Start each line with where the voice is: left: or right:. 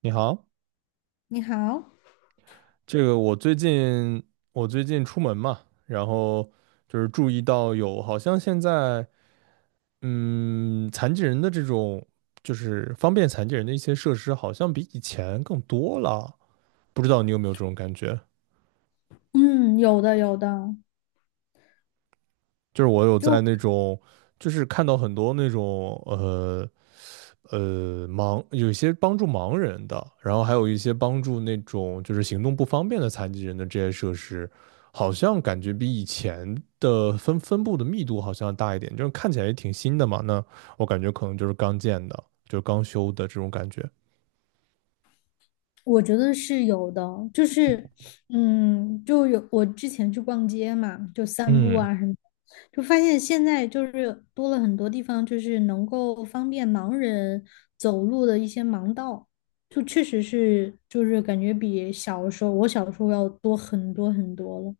right: 你好，
left: 你好，
right: 这个我最近我最近出门嘛，然后就是注意到有好像现在残疾人的这种就是方便残疾人的一些设施，好像比以前更多了，不知道你有没有这种感觉？
left: 嗯，有的有的，
right: 就是我有在那
left: 就
right: 种就是看到很多那种盲，有一些帮助盲人的，然后还有一些帮助那种就是行动不方便的残疾人的这些设施，好像感觉比以前的分布的密度好像要大一点，就是看起来也挺新的嘛。那我感觉可能就是刚建的，就是刚修的这种感觉。
left: 我觉得是有的，就是嗯，就有我之前去逛街嘛，就散步
right: 嗯
left: 啊什么的，就发现现在就是多了很多地方，就是能够方便盲人走路的一些盲道，确实是感觉比小的时候要多很多很多了。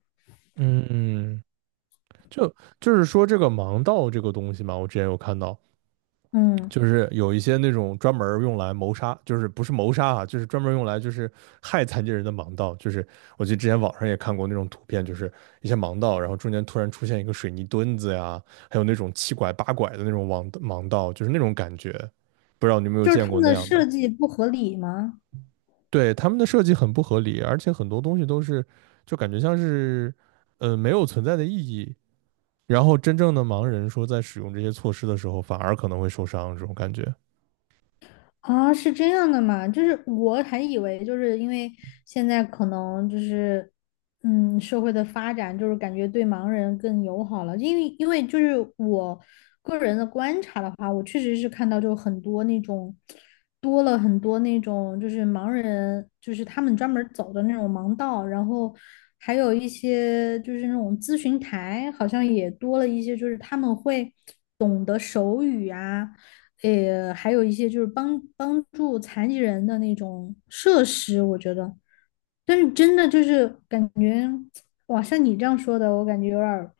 right: 嗯嗯，就就是说这个盲道这个东西嘛，我之前有看到，
left: 嗯，
right: 就是有一些那种专门用来谋杀，就是不是谋杀啊，就是专门用来就是害残疾人的盲道。就是我记得之前网上也看过那种图片，就是一些盲道，然后中间突然出现一个水泥墩子呀，还有那种七拐八拐的那种盲道，就是那种感觉。不知道你有没有
left: 就是
right: 见
left: 他
right: 过
left: 们
right: 那
left: 的
right: 样的？
left: 设计不合理吗？
right: 对，他们的设计很不合理，而且很多东西都是就感觉像是没有存在的意义。然后真正的盲人说在使用这些措施的时候，反而可能会受伤，这种感觉。
left: 啊，是这样的嘛？就是我还以为，就是因为现在可能就是，嗯，社会的发展就是感觉对盲人更友好了，因为就是我个人的观察的话，我确实是看到就很多那种就是盲人，就是他们专门儿走的那种盲道，然后还有一些就是那种咨询台，好像也多了一些，就是他们会懂得手语啊。还有一些就是帮助残疾人的那种设施，我觉得，但是真的就是感觉，哇，像你这样说的，我感觉有点儿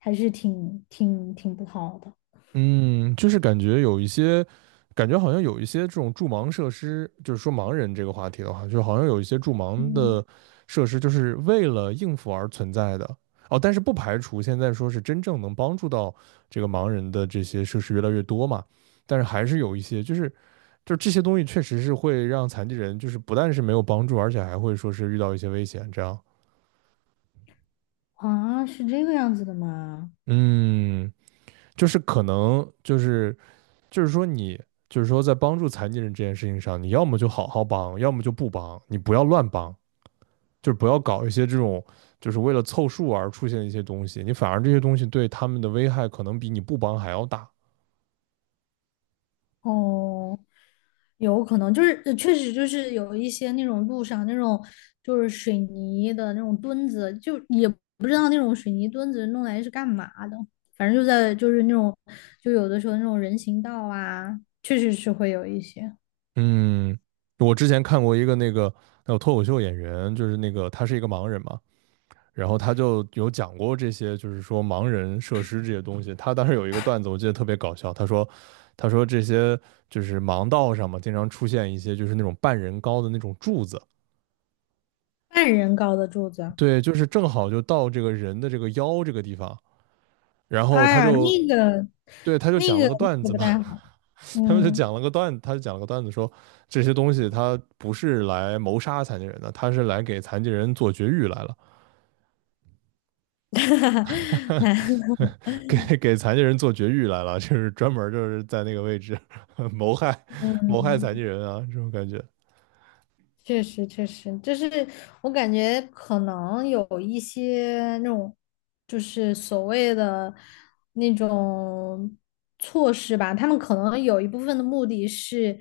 left: 还是挺不好的。
right: 嗯，就是感觉有一些，感觉好像有一些这种助盲设施，就是说盲人这个话题的话，就好像有一些助盲
left: 嗯，
right: 的设施，就是为了应付而存在的。哦，但是不排除现在说是真正能帮助到这个盲人的这些设施越来越多嘛，但是还是有一些，就是就是这些东西确实是会让残疾人就是不但是没有帮助，而且还会说是遇到一些危险这样。
left: 啊，是这个样子的吗？
right: 嗯，就是可能就是就是说你就是说在帮助残疾人这件事情上，你要么就好好帮，要么就不帮，你不要乱帮，就是不要搞一些这种就是为了凑数而出现的一些东西，你反而这些东西对他们的危害可能比你不帮还要大。
left: 哦，有可能就是确实就是有一些那种路上那种就是水泥的那种墩子，就也不知道那种水泥墩子弄来是干嘛的，反正就在就是那种就有的时候那种人行道啊，确实是会有一些
right: 嗯，我之前看过一个那个那个脱口秀演员，就是那个他是一个盲人嘛，然后他就有讲过这些，就是说盲人设施这些东西。他当时有一个段子，我记得特别搞笑。他说，他说这些就是盲道上嘛，经常出现一些就是那种半人高的那种柱子，
left: 半人高的柱子。
right: 对，就是正好就到这个人的这个腰这个地方。然后
left: 哎
right: 他
left: 呀，
right: 就，对，他就
left: 那
right: 讲了
left: 个
right: 个
left: 那
right: 段
left: 个
right: 子
left: 不
right: 嘛，
left: 太好，
right: 他们就讲
left: 嗯，
right: 了个段，他就讲了个段子说，这些东西他不是来谋杀残疾人的，他是来给残疾人做绝育来了。
left: 那
right: 给残疾人做绝育来了，就是专门就是在那个位置 谋害谋害残疾
left: 嗯。
right: 人啊，这种感觉。
left: 确实，确实，就是我感觉可能有一些那种，就是所谓的那种措施吧，他们可能有一部分的目的是，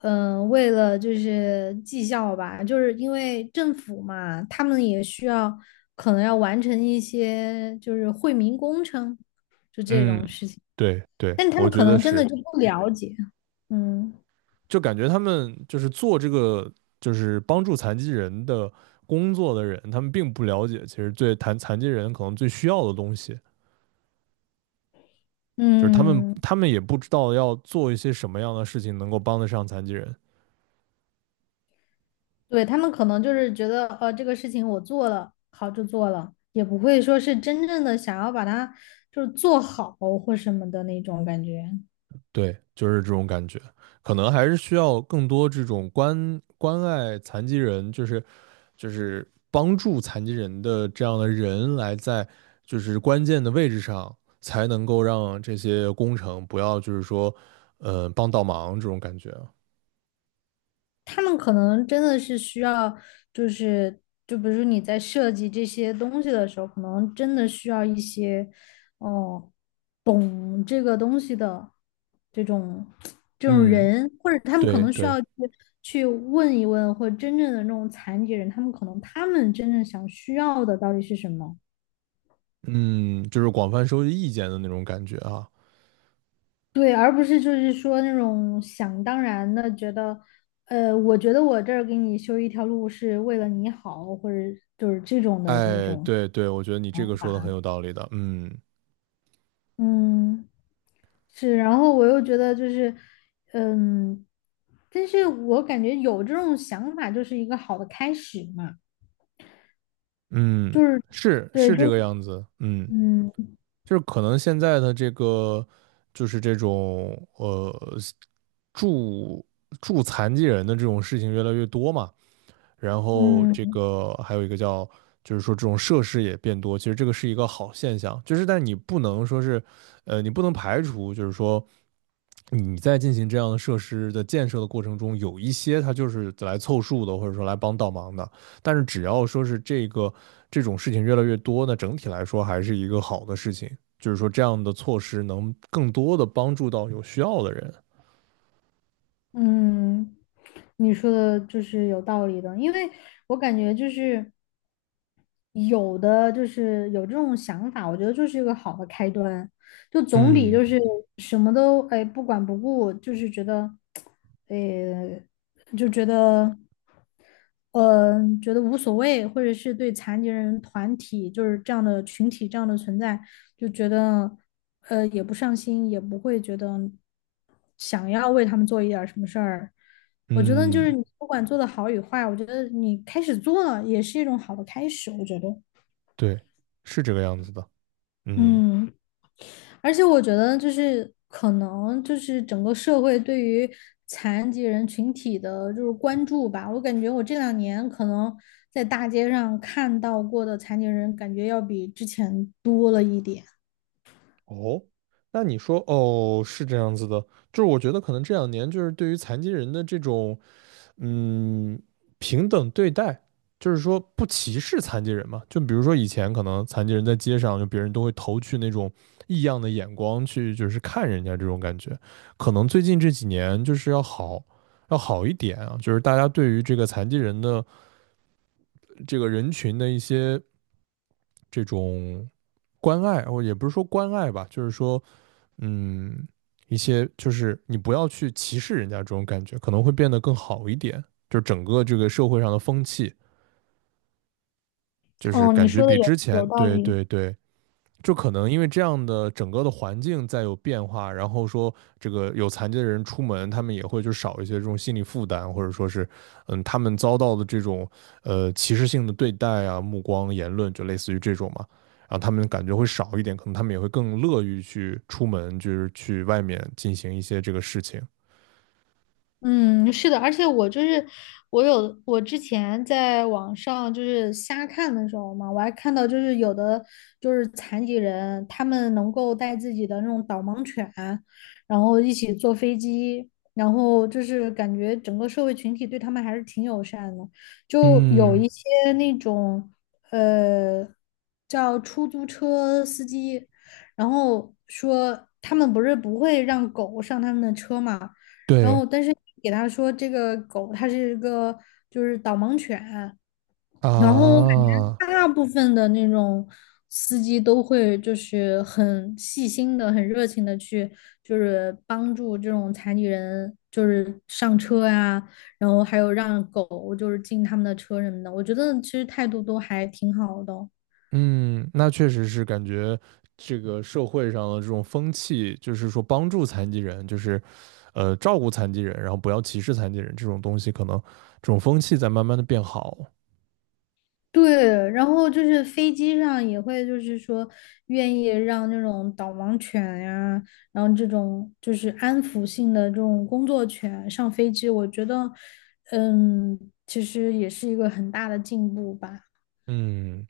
left: 嗯、为了就是绩效吧，就是因为政府嘛，他们也需要可能要完成一些就是惠民工程，就这
right: 嗯，
left: 种事情，
right: 对对，
left: 但他
right: 我
left: 们
right: 觉
left: 可
right: 得
left: 能真的
right: 是，
left: 就不了解。嗯
right: 就感觉他们就是做这个就是帮助残疾人的工作的人，他们并不了解其实最残疾人可能最需要的东西，就是他们
left: 嗯。
right: 他们也不知道要做一些什么样的事情能够帮得上残疾人。
left: 对，他们可能就是觉得，这个事情我做了，好就做了，也不会说是真正的想要把它就是做好或什么的那种感觉。
right: 对，就是这种感觉。可能还是需要更多这种关爱残疾人，就是就是帮助残疾人的这样的人来在就是关键的位置上，才能够让这些工程不要就是说，帮倒忙这种感觉啊。
left: 他们可能真的是需要，就是就比如说你在设计这些东西的时候，可能真的需要一些，哦，懂这个东西的这种这种
right: 嗯，
left: 人，或者他们可
right: 对
left: 能需
right: 对，
left: 要去问一问，或者真正的那种残疾人，他们真正想需要的到底是什么。
right: 嗯，就是广泛收集意见的那种感觉啊。
left: 对，而不是就是说那种想当然的觉得，我觉得我这儿给你修一条路是为了你好，或者就是这种的那
right: 哎，
left: 种
right: 对对，我觉得你这
left: 想
right: 个说的很
left: 法。
right: 有道理的。嗯
left: 嗯，是，然后我又觉得就是，嗯，但是我感觉有这种想法就是一个好的开始嘛，
right: 嗯，
left: 就是
right: 是
left: 对，
right: 是这
left: 就
right: 个样子。嗯。
left: 嗯
right: 就是可能现在的这个，就是这种助助残疾人的这种事情越来越多嘛，然后这
left: 嗯
right: 个还有一个叫，就是说这种设施也变多，其实这个是一个好现象，就是但你不能说是，你不能排除，就是说你在进行这样的设施的建设的过程中，有一些它就是来凑数的，或者说来帮倒忙的。但是只要说是这个这种事情越来越多，那整体来说还是一个好的事情，就是说这样的措施能更多的帮助到有需要的人。
left: 嗯，你说的就是有道理的，因为我感觉就是。有的就是有这种想法，我觉得就是一个好的开端。就总比
right: 嗯
left: 就是什么都哎不管不顾，就是觉得，呃，觉得，觉得无所谓，或者是对残疾人团体就是这样的群体这样的存在，就觉得，也不上心，也不会觉得想要为他们做一点儿什么事儿。我觉得就是
right: 嗯，
left: 你不管做的好与坏，我觉得你开始做了也是一种好的开始，我觉得，
right: 对，是这个样子的。嗯，
left: 嗯。而且我觉得就是可能就是整个社会对于残疾人群体的就是关注吧，我感觉我这两年可能在大街上看到过的残疾人，感觉要比之前多了一点。
right: 哦，那你说哦是这样子的，就是我觉得可能这两年就是对于残疾人的这种嗯平等对待，就是说不歧视残疾人嘛。就比如说以前可能残疾人在街上，就别人都会投去那种异样的眼光去，就是看人家这种感觉。可能最近这几年就是要好要好一点啊，就是大家对于这个残疾人的这个人群的一些这种关爱，哦，也不是说关爱吧，就是说。嗯，一些就是你不要去歧视人家这种感觉，可能会变得更好一点。就是整个这个社会上的风气，就是
left: 哦，你
right: 感觉
left: 说的
right: 比
left: 有
right: 之前，
left: 有道
right: 对
left: 理。
right: 对对，就可能因为这样的整个的环境在有变化，然后说这个有残疾的人出门，他们也会就少一些这种心理负担，或者说是，嗯，他们遭到的这种歧视性的对待啊、目光、言论，就类似于这种嘛，然后他们感觉会少一点，可能他们也会更乐于去出门，就是去外面进行一些这个事情。
left: 嗯，是的，而且我就是我有我之前在网上就是瞎看的时候嘛，我还看到就是有的就是残疾人，他们能够带自己的那种导盲犬，然后一起坐飞机，然后就是感觉整个社会群体对他们还是挺友善的，就有
right: 嗯，
left: 一些那种呃叫出租车司机，然后说他们不会让狗上他们的车嘛。然
right: 对
left: 后但是你给他说这个狗它是一个就是导盲犬，然后我感觉
right: 啊，
left: 大部分的那种司机都会就是很细心的、很热情的去就是帮助这种残疾人就是上车呀、然后还有让狗就是进他们的车什么的，我觉得其实态度都还挺好的哦。
right: 嗯，那确实是感觉这个社会上的这种风气，就是说帮助残疾人，就是照顾残疾人，然后不要歧视残疾人这种东西，可能这种风气在慢慢的变好。
left: 对，然后就是飞机上也会，就是说愿意让那种导盲犬呀，然后这种就是安抚性的这种工作犬上飞机，我觉得，嗯，其实也是一个很大的进步吧。
right: 嗯。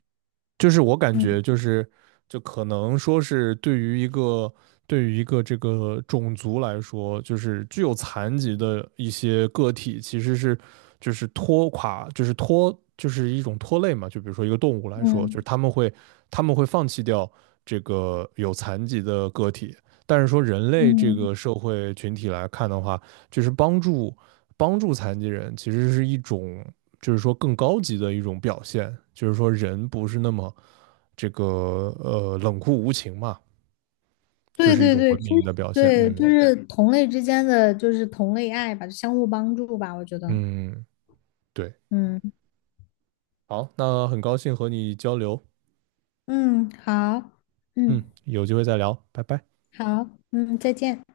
right: 就是我感觉就是，就可能说是对于一个对于一个这个种族来说，就是具有残疾的一些个体，其实是就是拖垮，就是拖，就是一种拖累嘛。就比如说一个动物来说，就是
left: 嗯
right: 他们会放弃掉这个有残疾的个体，但是说人类这
left: 嗯，
right: 个社会群体来看的话，就是帮助残疾人，其实是一种。就是说更高级的一种表现，就是说人不是那么这个冷酷无情嘛，就
left: 对
right: 是一
left: 对
right: 种
left: 对，
right: 文
left: 其实
right: 明的表现。
left: 对，就
right: 嗯
left: 是同类之间的就是同类爱吧，相互帮助吧，我觉得。
right: 嗯，对，
left: 嗯
right: 好，那很高兴和你交流，
left: 嗯，好，
right: 嗯，
left: 嗯
right: 有机会再聊，拜拜。
left: 好，嗯，再见。